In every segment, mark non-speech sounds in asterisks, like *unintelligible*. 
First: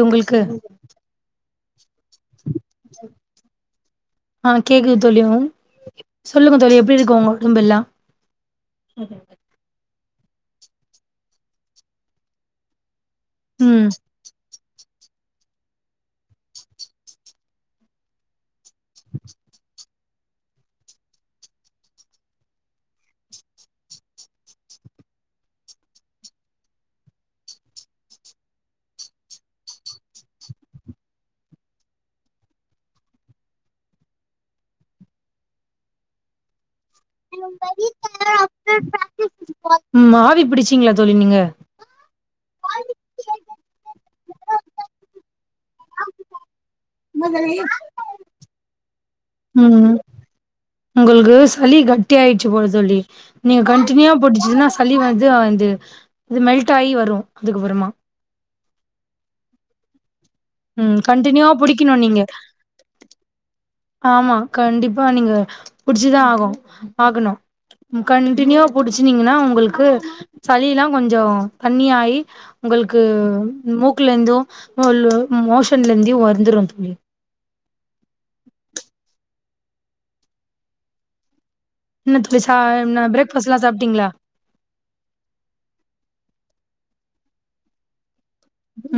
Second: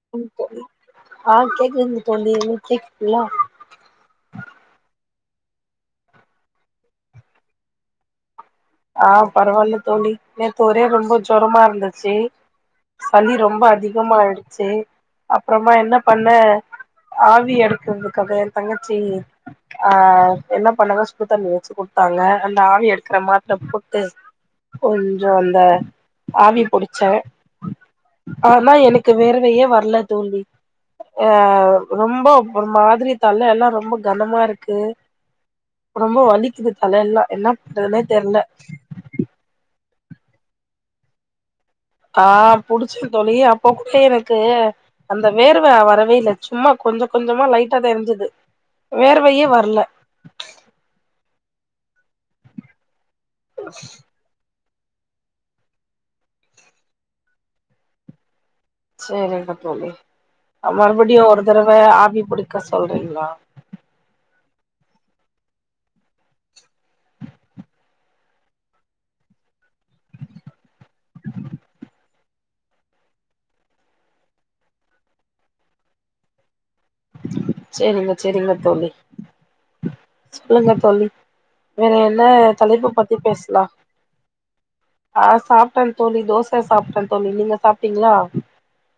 உங்களுக்கு *unintelligible* ஆஹ் கே ஒங்களுக் தோண்டி *unintelligible* ச்சிருச்சுங்கலா ஆ கேக்குது தோழி சொல்லுங்க தோழி எப்டி இருக்கு உங்குளுக்கு ஒடம்புல்லா ஆ பரவால்ல தோழி நேத்து ஒரே ரொம்ப ஜொரமா இருந்துச்சு சளி ரொம்ப ம் அதிகமாயிடுச்சு அப்றோமா என்ன பண்ண ஆவி எடுக்கறதுக்காக அத் தங்கச்சி ஆ என்ன பண்ணாங்க சுடு தண்ணி வெச்சு குடுத்தாங்க அந்த ஆவி எடுக்குற மாத் போட்டு கொஞ்சோ அந்த ஆவி புடிச்சே ஆனா எனக்கு வேர்வையே வரல தோழி அ ரொம்போ ஒரு மாதிரி தல எல்லா ரொம்போ‌ கனமா இருக்கு ரொம்போ வலிக்குது தல எல்லா என்ன ‌பண்றதுனே தெர்ல உம் ஆவி பிடிச்சீங்களா தோழி நீங்க ஆ புடிச்சே தோழி அப்போ கூட எனக்கு இருக்கு அந்த வேர்வ வரவே இல்ல சும்மா கொஞ்சோ கொஞ்சமா லைட்டா தா எரிஞ்சது வேர்வையே வரல உங்குளுக்கு சளி கட்டி ஆயிடுச்சு போல தோழி நீங்க கண்டினியூவா புடிச்சி இன்னா சளி வந்து அது மெல்ட் ஆயி வரோ அதுக்கப்புறமா சேரிங்க தோழி ம் மறுபடியு ஒரு கண்டினியூவா தடவ புடிக்கணு ஆவி நீங்க ‌புடிக்க சொல்றீங்களா ஆமா கண்டிப்பா நீங்க புடிச்சிதா ஆகு ஆகணு கண்டினியூவா புடிச்சுனீங்கனா உங்குளுக்கு சளிலா கொஞ்சோ தண்ணியாயி உங்களுக்கு மூக்குல இருந்து மோஷன்ல இருந்தே வந்துடோ தோழி சேரிங்க சேரிங்க தோழி சொல்லுங்க தோழி வேற என்ன தோழி சா தலைப்பு பத்தி பிரேக்ஃபாஸ்ட்லா பேசுலா சாப்ட்டீங்களா ஆ சாப்டேன் தோழி தோச சாப்டே நீங்க சாப்டீங்களா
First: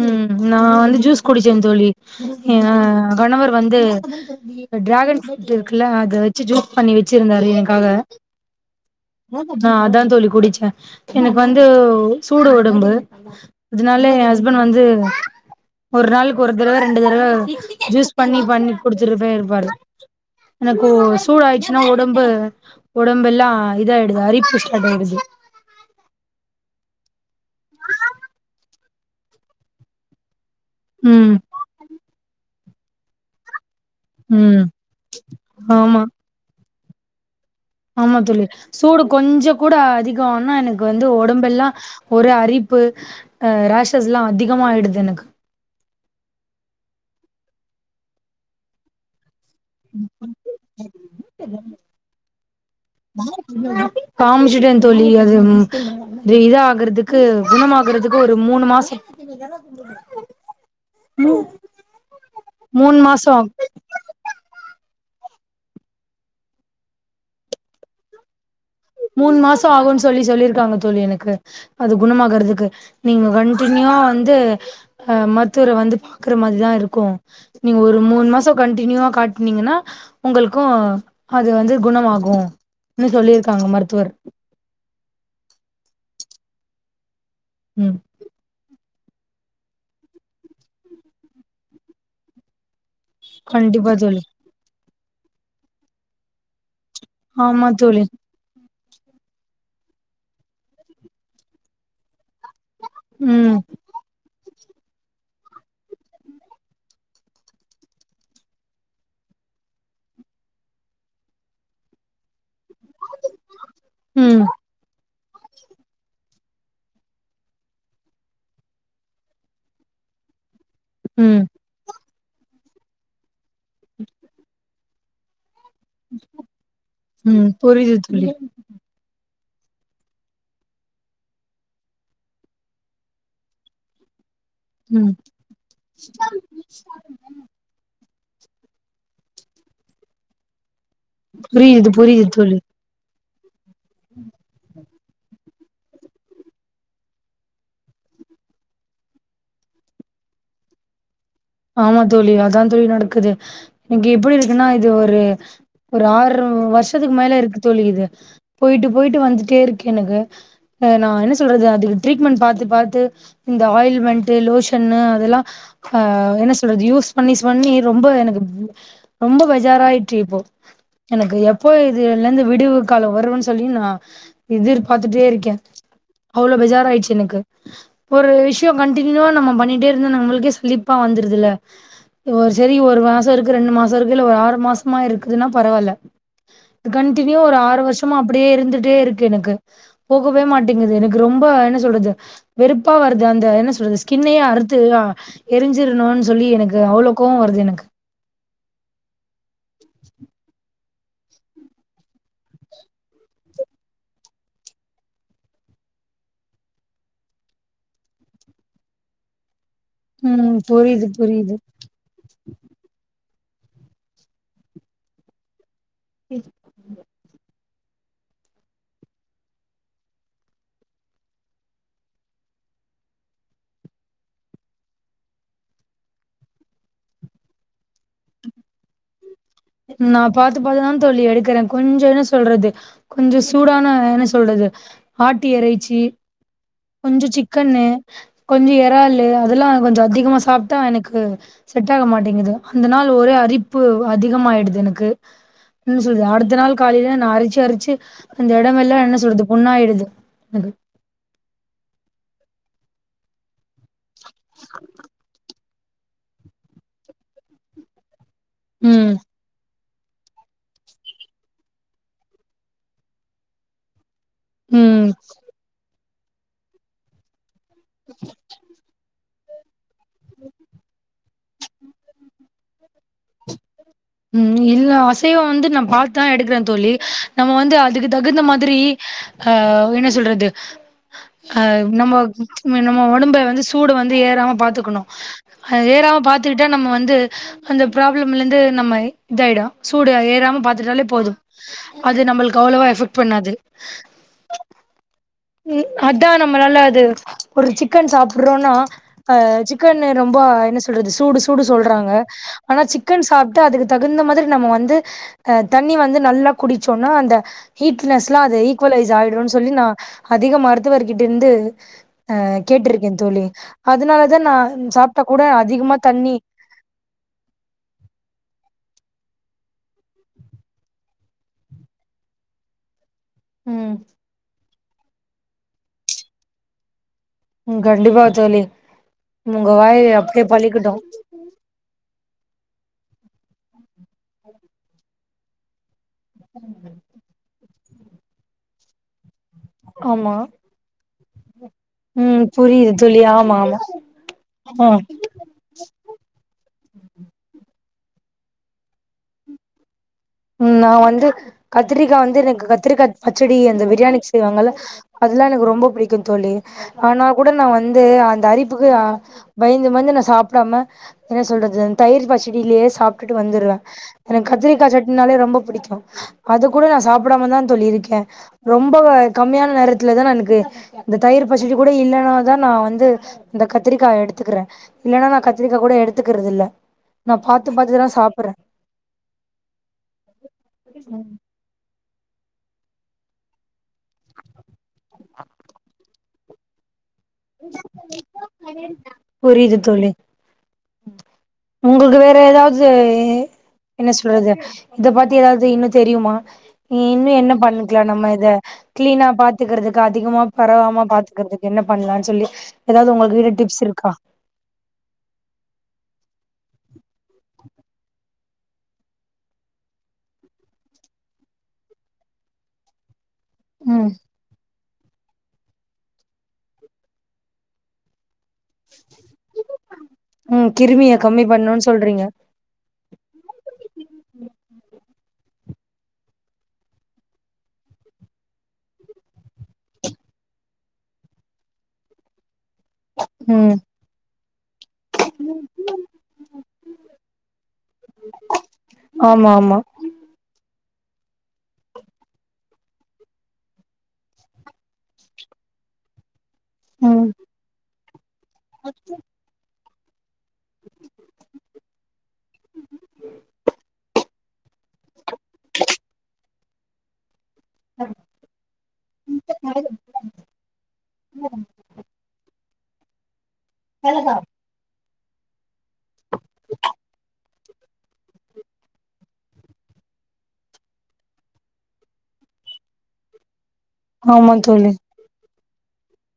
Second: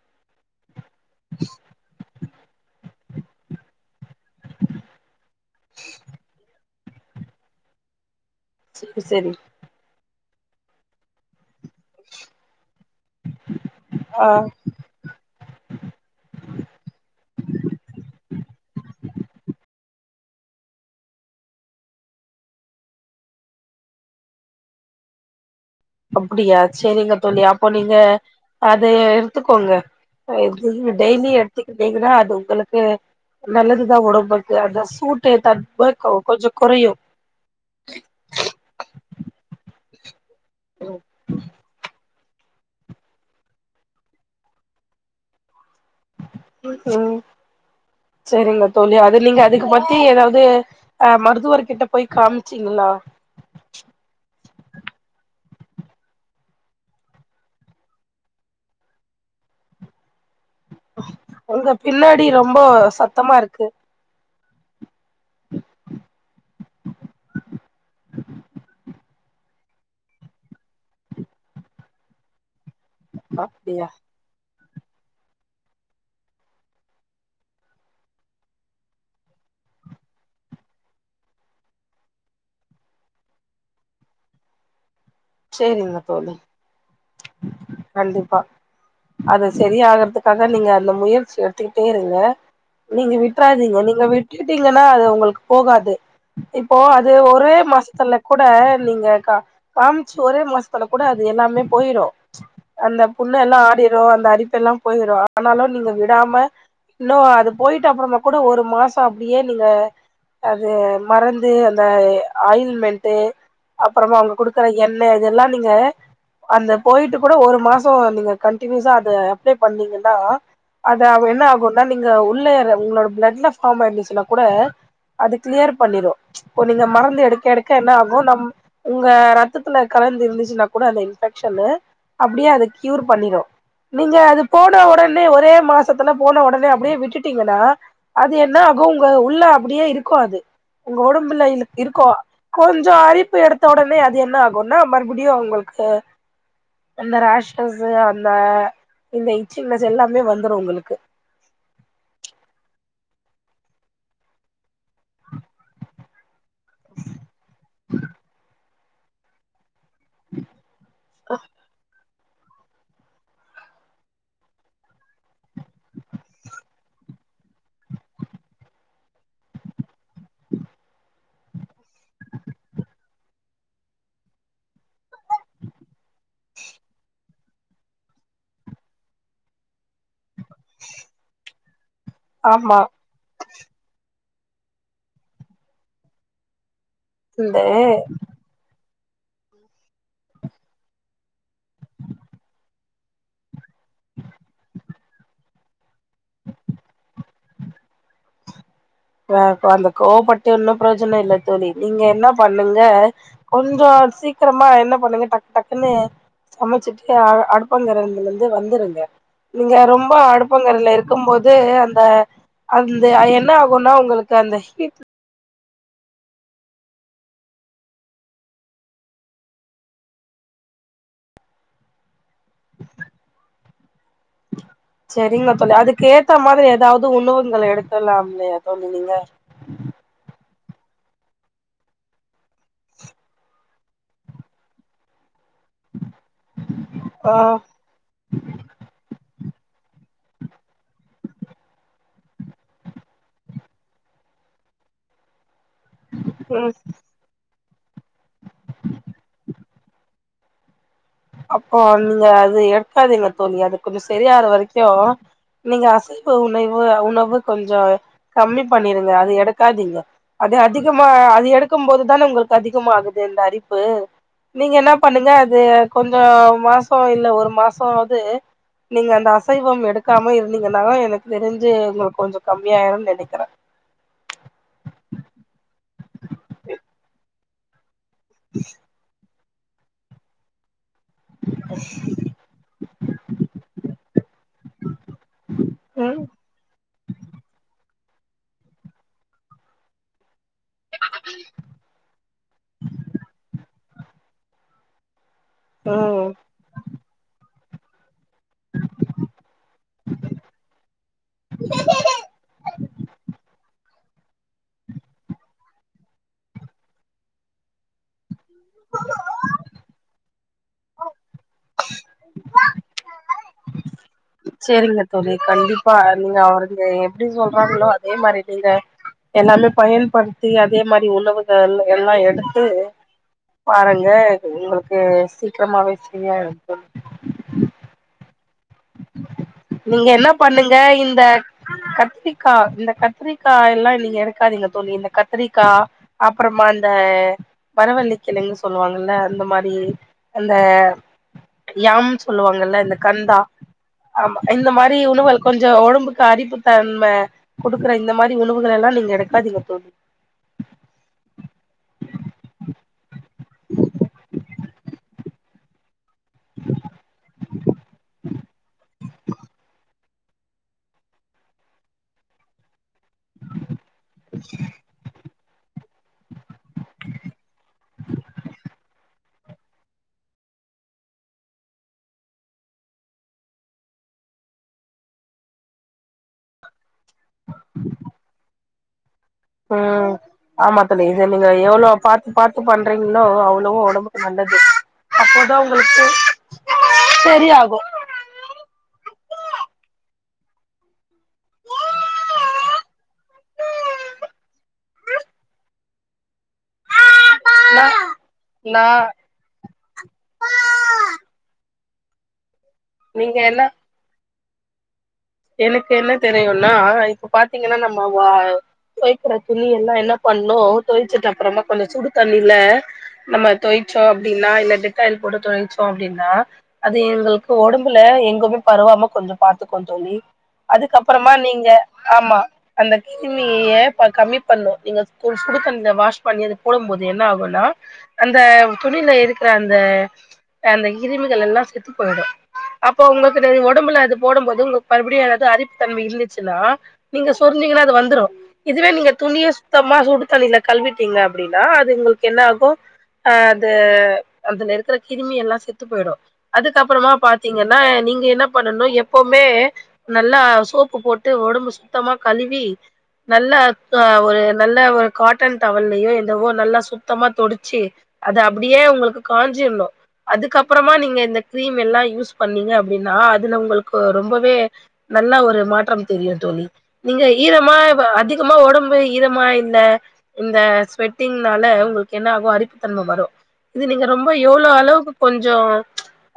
உம் நா வந்து ஜுஸ் குடிச்சே தோழி எனா கணவர் வந்து டிராகன் ஃப்ரூட் இருக்குல அத வெச்சு ஜுஸ் பண்ணி வெச்சிருந்தாரு எனக்காக சேரி சேரி அத்தா தா தோழி குடிச்சே எனக்கு வந்து சூடு ஒத் உடம்பு அதனால எயா ஆ ஹஸ் வந்து ஒரு நாளுக்கு ஒரு தரவ ரெண்டு தரவ ஜூஸ் பண்ணி பண்ணி குடுத்துட்டுப்டே இருப்பாரு எனக்கு சூடு ஆயிடுச்சுனா உடம்பு உடம்பு எல்லா இதாயிடுது அரிப்பு ஸ்டாட் ஆயிடுது அப்டியா சேரிங்க தோழி அப்ப நீங்க அதயே எடுத்துக்கோங்க அ நீங்க டெய்லி ம் எட்த்துக்கிட்டீங்கனா அது உங்களுக் அ நல்லதுங் ந்த ஒடம்புக்கு ம் அந்த சூட்ட தன்த்து ஆமா கொ கொஞ்ச கொறையு ஆமா தோழி சூடு கொஞ்ச கூட அதிக ந்தோன எனக்கு வந்து ஒடம்பெல்லா ஒரே அரிப்பு அ ராஷஸ்லா அதிகமாயிடுது எனக்கு ம் செரிங்க செரிங்க தோழி அது இல்லைங்க அது இத பத்தி எதாவ்து அ மருத்துவர் கிட்ட போய் காமி காமுச்சுட்டே தோழி அது ம் இது இதாகுறத்துக்கு குண மாகுறதுக்கு ஒரு மூணு மாச ஒங்க பின்னாடி ரொம்போ மூணு மாசோ சத்தமா இருக்கு மூண் மாச ஆகுன் சொல்லி சொல்லிருக்காங்க தோழி எனக்கு அது குணமாகறதுக்கு நீங்க அப்டியா கண்ட்டினியூவா வந்து அ மருத்துவர வந்து பாக்குற மாரிதா இருக்கு நீங்க ஒரு மூணு மாச கண்ட்டினியூவா காட்னீங்கனா உங்களுக்கு அது வந்து குணமாகுன்னு சொல்லிரு காங்க மருத்துவர் சேரிங்க தோழி ம் கண்டிப்பா அது செரியாகறதுக்காக நீங்க அந்த முயற்சி எடுத்துக்கிட்டே இருங்க நீங்க விட்றாதீங்க கண்டிப்பா நீங்க தோழி விட்டுட்டீங்கனா அத உங்களுக்கு போகாது இப் இப்போ அது ஒரே ஆமா தோழி மாஸ்த்துல கூட நீங்க கா காமிச்ச ஒரே மாசத்துல கூட அது எல்லாமே போயிரோ அந்த புண்ணு ம் எல்லா ஆரிடூ அந்த அரிப்பெல்லா போயிரு ஆனாலு நீங்க விடாம இன்னு அது போயட்டு அப்புறமா கூட ஒரு மாசோ அப்டியே நீங்க அது மறந்து அந்த ஆயு மென்ட் அப்பறமா அவுங்க ம் குடுக்குற என் இல்ல இதெல்லா நீங்க அந்த போயிட்டு கூட ஒரு மாசோ நீங்க கண்டினியூஸா அத அப்ளை பண்ணீங்கன்னா அது ஆவ் ம் என்ன ஆகுனா நீங்க உள்ள உங்ளோட பிளட்ல பாவமா இருந்துச்சுனா கூட அது கிளியர் பண்ணிரு இப்ப நீங்க மருந்து ம் எடுக்க எடுக்க புரியுது என்னாகு தோழி நம் உங்க ரத் ரத்தத்துல கலந்து இருந்துச்சுனா கூட அந்த இன் பக்ஷ்னு அப்டியே அத கயூர் பண்ணிடு நீங்க அதுப் போன ம் உடனே ஒரே மாசத்துல போன உடனே அப்டியே விட்டுடீங்கன்னா அது என்ன ஆகு உங்க உள்ள அப்படியே இருக்கோ அது உங்க உடம்புல இ புரியுது இருக்கோ புரியுது தோழி கொஞ்சோ அரிப் இப்ப எடுத்த உடனே அது என்ன ஆகும்னா மறுபடியு உங்களுக்கு அந்த ரேஷ்னெஸ் அந்த இந்த இச்சிங்னஸ் எல்லாமே வந்துரோ உங்களுக்கு ஆமா தோழி அதா தோழி நடக்குது இங்க எப்படி இருக்குன்னா இது ஒரு ஒரு ஆறு வருஷத்துக்கு மேல இருக்கு தோழி இது போயிட்டு போயிட்டு வந்துட்டே இருக் எனக்கு நா என்ன சொல்றது அதுக் ட்ரீட்மெண்ட் பாத்து பாத்து இந்த ஆயில்மெண்ட் லோஷன்னு அதெல்லா ஆஹ் என்ன சொல்றது யூஸ் பண்ணிஸ் பண்ணி ரொம்ப எனக்கு ரொம்ப பைஜார ஆயிட்ச்சு இப்போ எனக்கு எப்போ இதுலருந்து விடுவு காலம் வரும்ன் சொல்லி நா எதிர்பார்த்துட்டே இருக்க அவ்ளோ பைஜார ஆயிடுச்சு எனக்கு ஒரு விஷயோ கண்டினியூவா நம்ம பண்ணிட்டே இருந்தோ நம்ள்க் ங்க சலிப்பா வந்து ல்ல ஒரு சரி ஆமா ஒரு மாசோ இருக்கு ரெண்டு மாசோ இருக்கு இதுல ஒரு ஆறு மாசமா இருக்குதுன்னா பரவால்ல கண்டனியூ ஒரு ஆறு இந்த வருஷமா அப்டியே இருந்துட்டே இருக் கு எனக்கு போகவே மாட்டேங்குது எனக்கு ரொம்ப என்ன சொல்றது வெறுப்பா வருது அந்த என்ன சொல் அந்த ஸ்கின்னயே அறுத்து ஆஹ் எரிஞ்சிரு ன்னு சொல்லி எனக்கு அவ்ளோ கோவோ வருது எனக்கு வேப் அந்த கோவப்பட்ட இன்னூ பிரோஜநோ இல்ல தோழி நீங்க என்ன பண்ணுங்க கொஞ்சோ சீக்கிரமா என்ன பண்ணுங்க டக் டக்குன்னு சமைச்சுட்டு அ அடுப்பாங்கறயிலருந்து வந்துருங்க நீங்க ரொம்ப ம் அடுப்பங்கற்ல்ல புரியுது இருக்கும்போது புரியுது அந்த அந்த அயன் போனா உங்களுக்கு அந்த ஹீட் ம் சரிங்க தோலி அதுக்கு ஏத்த மாதிரி ஏதாவது உணவுங்கள எடுக்கலா இல்லயா தோலி நீங்க நா பாார்த்து பார்த்துதா தோலி எடுக்கிற கொஞ்சோ என்ன சொல்றது கொஞ்சோ சூடான என்ன சொல்றது ஆட் ட்டி இறைச்சி கொஞ்சோ ஆ சிக்கனூ கொஞ்ச எறாலு அதால கொஞ்சோ அதிகமா சாப்ட்டா எனக்கு செட் ஆக மாட்டேங்குது அந்த நாள் ஒரே அரிப்பு அத் அதிகமா ஆயிடுது எனக்கு என்ன சொல்றது அடுத்த ம் நாள் காலயில நா அரச்ச அரிப் அந்த இடம் எல்லா என்ன சொல்றது புன்னாஆயிடுது அப்போ அந்த அது எடுக்காதீங்க தோழி அது கொஞ்சோ சரியார வரைக்கு நீங்க அசைவ உணவு உணவு கொஞ்சோ கம்மி பண்ணிருங்க ம் அது எடுக்காதீங்க அது அதிகமா அது எடுக்கும் போதுதானே உங்களுக்கு அதிகமாகுது இந்த அரிப்பு நீங்க என்ன ம் பண்ணுங்க அது கொஞ்சோ மாசோ இல்ல ஒரு மாசோ சோ அது நீங்க அந்த- அசைவம் எடுக்காம இருந்தீங்கன்னா எனக்கு தெரிஞ்சு உங்களுக்கு கொஞ்சம் கம்மியாயிடும்னு நினைக்கிறேன் உம் இல்ல அசைவம் வந்து நம்- அதுதான் எடுக்கறேன் தோழி நம்ம வந்து அதுக்கு- தகுந்த மாதிரி அஹ் என்ன சொல்றது அஹ் நம்ம நம்ம உடம்ப வந்து சூட வந்து ஏறாம பாத்துக்கணும் ஏறாம ம் பாரத்துக்கிட்டா நம்ம வந்து அந்த- பிராப்ளம்ல இருந்து நம்ம- இதாயிடும் சூடு ஏறாம- பாத்துட்டாலே போதும் அது நம்மளுக்கு அவ்வளவா எஃபெக்ட் பண்ணாது உம் ம் அதான் நம்ம நல்லா அது ஒரு சிக்கன் *unintelligible* *unintelligible* சிக்கன் ரொம்ப என்ன சொல்றது சூடு சூடு சொல்றாங்க ஆனா சிக்கன் சாப்பிட்டு அதுக்கு தகுந்த மாதிரி நம்ம வந்து தண்ணி வந்து நல்லா குடிச்சோம்னா அந்த ஹீட்னஸ் து ஈக்குவலைஸ் ஆயிடும் சொல்லி நான் அதிக மருத்துவர் கிட்ட இருந்து அஹ் கேட்டிருக்கேன் தோழி அதனாலதா நா சரிங்க சாப்ட்டா தோழி கூட கண்டிப்பா அதிகமா தண்ணி நீங்க அவருங்க எப்படி சொல்றாங்களோ அதே மாதிரி நீங்க எல்லாமே பயன்படுத்தி அதே மாதிரி உணவுகள் எல்லாம் எடுத்து ம் பாருங்க உங்களுக்கு சீக்கிரமாவே சரியாகிடும் ம் கண்டிப்பா தோழி உங்க வாய் நீங்க என்ன அப்டியே பண்ணுங்க பளிக்கட்டு இந்த கத்திரிக்காய் இந்த- கத்திரிக்காய் எல்லாம் நீங்க எடுக்காதீங்க தோழி இந்த கத்திரிக்காய் அப்புறமா இந்த மரவள்ளிக்கிழங்கு சொல்லுவாங்கல்ல அந்த மாதிரி அப்படி ஆமா அந்த யாம் ம் சொல்லுவாங்கல்ல புரியுது இந்த தோழி கந்தா ஆமா ஆமா ஆமா இந்த மாரி ஆ உணவுல் கொஞ்சோ உடம்புக்கு அரிப்பு தன்ம குடுக்குற இந்த மாரி உணவுகளல்லா நீங்க எடுக்காதீங்க தோழி ம் நா வந்து கத்திரிக்கா வந்து எனக்கு கத்திரிக்கா பச்சடி அந்த பிரியாணிக்கு செய்வாங்கல அதுதா எனக்கு ரொம்ப புடிக்கும் தோழி ஆனா கூட நா வந்து அந்த அரிப்புக்கு பயந்து வந்து நா சாப்பிடாம என்ன சொல்றது தயிர் பச்சடிலே சாப்ட்டுட்டு வந்துருவே என கத்திரிக்கா சட் ரொம்ப புடிக்கு அது கூட நா சாப்டாம தா தோழி இருக்கே ரொம்ப வ அ கம்மியான நேரத்துலதா எனக்கு இந்த தயிர் பச்சடி கூட இல்லன்னா தா நா வந்து இந்த கத்திரிக்கா எடுத்துக்குறே இல்லன்னா நா கத்திரிக்கா கூட எடுத்துக்குறது இல்ல நா பாத்து பாத்துதா சாப்புறே ம் ஆமா தோழி சரி நீங்க எவ்ளோ பா பாத்து பண்றீங்களோ அவ்வளவு ஒடம்புக்கு நல்லது அப்போதா உங்களுக்கு சரியாகு *inaudible* புரியுது தோழி உங்களுக்கு வேற ஏதாச்சு என்ன சொல்றது இத பத்தி எதாவது இன்னு தெரியுமா இன்னு என்ன நா பண்ணிக்கலா நம்ம இத நா கிளீனா பாத்துக்கிறதுக்கு அதிகமா பரவாம பாத்துக்கறதுக்கு என்ன பண்ண சொல்லு எதாவ்து நீங்க உங்களுக்கு வீட என்ன டிப்ஸ் இருக்கா எனக்கு என்ன தெரியுனா இப்ப பாத்தீங்கன்னா நம்ம வா தொவைக்கிற துணி எல்லா என்ன பண்ணு துவைச்சட்டு அப்புறமா கொஞ்சோ சுடு தண்ணில நம்ம தொயிச்சோ ம் அப்டின்னா இல்ல டெட் டாயில் போட்டு தொயிச்சோ அப்டினா அது எங்களுக்கு ஒடம்புல எங்குமே பரவாம கொஞ்சோ பாத்துக்குன் ம் கிருமிய அதுக்கப்புறமா கம்மி நீங்க பண்ணுன்னு சொல்றீங்க ஆமா அந்த கிருமிய இப்ப கம்மி பண்ணு நீங்க தூள் சுடு தண்ணில வாஷ் பண்ணி அது போடும் போது என்ன ஆவும்னா அந்த துணில இருக்கிற அந்த அந்த கிருமிகள் எல்லா செத்து போயிடும் அப்போ உங்களுக்குது ம் ஒடம்புல அது போடம் போ உங்கு மறுபடியு எதாவது அரிப்பு தன்ம இருந்துச்சுன்னா நீங்க சொரிஞ்சீங்கனா அது வந்துரு இதுவே நீங்க துணிய ஆமா ஆமா சுத்தமா சுடு தண்ணில கழிவிட் டிங்க அப்டினா அது உங்களுக்கு என்ன ஆகும் அது அதுல இருக்ற கிருமி எல்லா செத்து போயிரும் அதுக்கப்புறமா ம் பாத்தீங்கனா நீங் என்ன பண்ணணு எப்பவுமே நல்லா சோப்பு போட்டு ஒடம்பு சுத்தமா கழுவி நல்ல ஆ ஒரு நல்ல ஒரு காட்டன் டவல்லயோ எந்தவோ நல்ல சுத்தமா தொடு சு அது அப்டியே உங்களுக்கு காஞ்சினு அதுக்கப்புறமா நீங்க இந்த கிரீம் எல்லா யூஸ் பண்ணீங்க அப்டின்னா அதுல உங்களுக்கு ரொம்பவே நல்லா ஒரு மாற்றம் தெரியு தோழி நீங்க ஈரமா அதிகமா ஒடம்பு ஈரமா இல்ல இந்த ஸ்வெட்டிங்னால உங்களுக்கு என்ன ஆகு அரிப்புத்தன்ம வரு இது நீங்க ரொம்ப ஆமா எவ்ளோ தோழி அளவுக்கு கொஞ்சோ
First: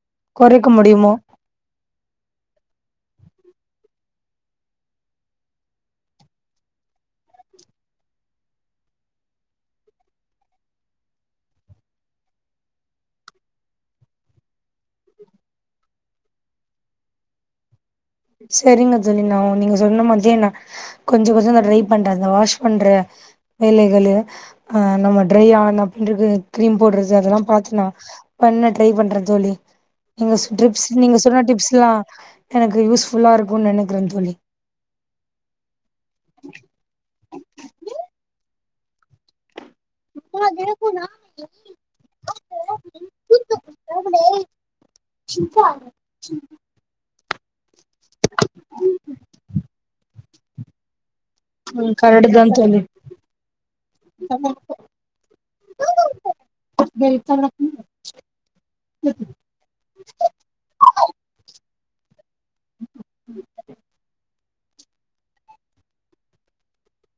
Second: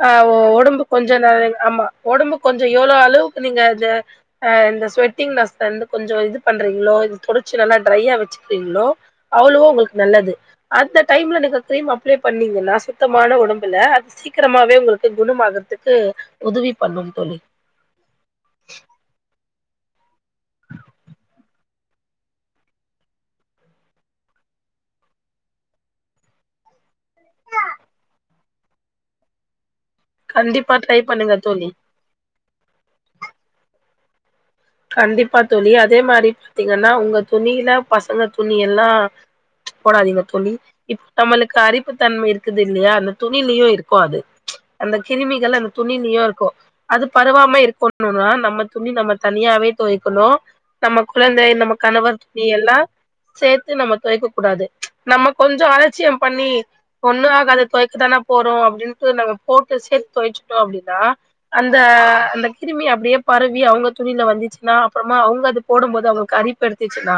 ஆ கொறைக்க ஒடம்பு முடியுமோ கொஞ்சோ நல ஆமா ஒடம்பு கொஞ்சோ எவ்ளோ அளவ் நீங்க அ இந்த ஸ்வெட்டிங் நாஸ்தா வந்து கொஞ்சோ இது பண்றீங்களோ இது தொடச்சு நல்லா ட்ரையா வச்சுக்கிறீங்களோ அவ்வளவோ உங்களுக்கு நல்லது அந்த டைம்ல நீங்க கிரீம் அப்ளை பண்ணீங்கன்னா சுத்தமான உடம்புல அது சீக்கிரமாவே உங்களுக்கு குணம் ஆகுறதுக்கு உதவி பண்ணு தோழி செரிங்க தொழி நா நீங் சொன்ன மாரியே நா கொஞ்சோ கொஞ்சோ ட்ரை பண்ற இந்த வாஷ் பண்ற வேலைகளு அ நம்ம ட்ரை ஆன பின்ருக்கு க்ரீம் போடுறது அதெல்லா பாத்து நா பண்ண ட்ரை பண்ற தோழி நீங்க கண்டிப்பா ட்ரிப்ஸ் ட்ரை நீங்க பண்ணுங்க சொன்ன தோழி டிப்ஸ்ல்லா எனக்குயூஸ் நல்லாருக்குன் நெனைக்கிற தோழி கண்டிப்பா தோழி அதே மாதரி பாத்தீங்கன்னா ஒங்க துணியில பசங்க துணி நீ எல்லா போடாதீங்க தோழி இப் நம்மளுக்கு அரிப்பு தன்மை இருக்குது இல்லையா அந்த துணிலயு இருக்கு அது அந்த கிருமிகள் அந்த துணிலயு இருக்கு அது பா தவாம இருக்கணுனா நம்ம துணி நம்ம தனியாவே துவைக்கணு நம்ம குழந்தை நம்ம ம் கணவர் கரெக்ட் தா துணி எல்லா தோழி சேத்து நம்ம துவைக்க கூடாது நம்ம கொஞ்சோ அலட்சியம் பண்ணி ஒண்ணு ஆகாது தொவைக்க தான போறோ அப்டின்ட்டு நம்ம போட்டு சேத்து தொவச்சிட்டோ அப்டின்னா அந்த அந்த கிருமி அப்டியே பரவி அவ்ங்க துணில வந்துச்சுனா அப்றோமா அவ்ங்க அது போடு போது அவங்களுக்கு அறிப்பெடுத்துச்சுன்னா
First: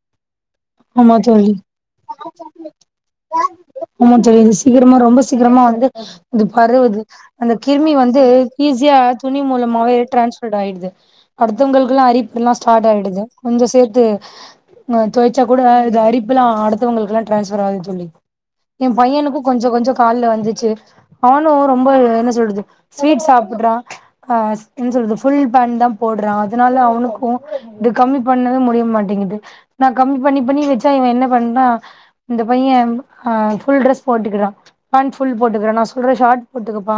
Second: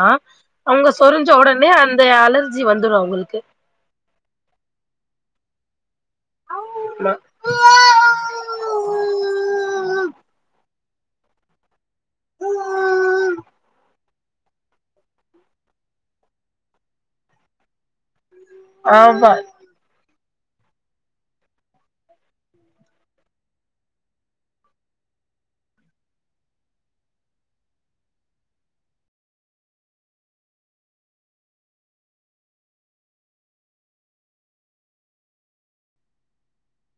ஆமா தொழி வந்துரு அவங்களுக்கு ஆமா தொழி இது சீக்கிரமா ரொம்ப சீக்கிரமா வந்து இது பரவுது அந்த கிருமி வந்து ஈஸியா துணி மூலமாவே டிரான்ஸ்ப்ர்ட் ஆயிடுது அடுத்தவங்கள் லா அரிப்பு எல்லா ஸ்டாட் ஆயடுது கொஞ்சோ சேத்து ஆ தொ வச்சா கூட இது அரிப்புல்லா அடுத்தவங்களுக்கெல்லா டிரான்வர் ஆகுது தோழி எ ஆமா பையனுக்கு கொஞ்ச கொஞ்சோ கால்ல வந்துச்சு அவனு ரொம்ப என்ன சொல்றது ஸ்வீட் சாப்புட்றா ஆ என்ன சொல்றது புல் பேண்ட் தா போடுறா அதனால அவனுக்கு இது கம்மி பண்ணவே முடிய மாட்டேங்கிது நா கம்மி பண்ணி பண்ணி வச்சா இவ என்ன பண்ணா இந்த பையன் ஆ புல் டரெஸ் போட்டுக்கிறா பேண்ட் ஃபுல் போட்டுக்கிறா நா சொல்ற ஷார்ட் போட்டுக்கப்பா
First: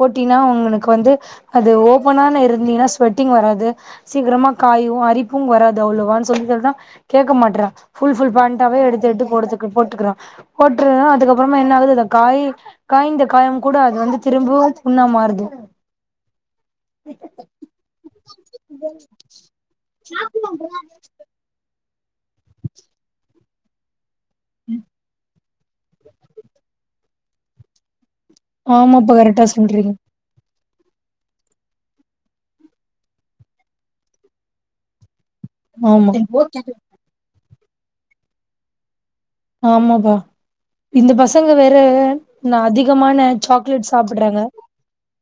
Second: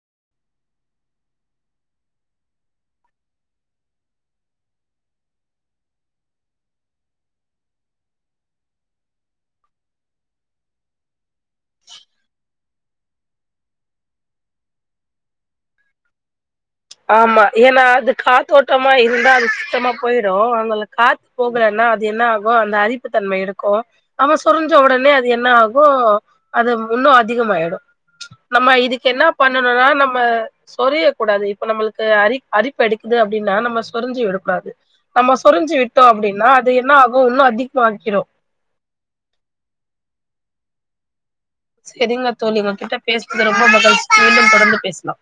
போட்டினா உங்களுக்கு வந்து அது ஓப்பனான இருந்தீனா ஸ்வெட்டிங் வராது சீக்கிரமா காயு அரிப்பு வராது அவ்ளோவா சொல்லி சொ கேக்க மாட்றா புல் ஃபுல் பண்டாவே எடுத்து எடுத்து போ போட்டுக்குறா போட்டு அதுக்கப்புறமா என்ன ஆகுது அத காயி காய்ந்த காயம் கூட அது வந்து திரும்பவு புண்ணா மாறுது ஆமா ஏனா அது காத்தோட்டமா இருந்தா அது சுத்தமா போய்டு அதனால காத்து போகலனா அது அது என்ன ஆகு அந்த அரிப்புத்தன்மை எடுக்கு ஆமா சொரிஞ்ச ஒடனே அது என்ன ஆகு இப்போ அது இன்னு அதிகமாயிடு நம்ம இதுக்கு ஆமாப்பா என்ன கரெக்டா பண்ணணுனா சொல்றீங்க நம்ம சொரியக் கூடாது இப் இப்ப நம்மளுக்கு அரிப்-அரிப்பு எடுக்குது அப்டின்னா நம்ம சொரிஞ்சி விடக்கூடாது நம்ம சொறிஞ்சு விட்டோ ஆமா அப்டின்னா அது என்ன ஆகும் இன்னு அதி பாதிக்கிறோ ஆமாங்க இந்த பசங் சரிங்க தோழி ஒங்க கிட்ட பேசுனது ரொம்ப சாக்லேட் மகிழ்ச்சி. சாப்புட்றாங்க மீண்டும் தொடந்து பேசலா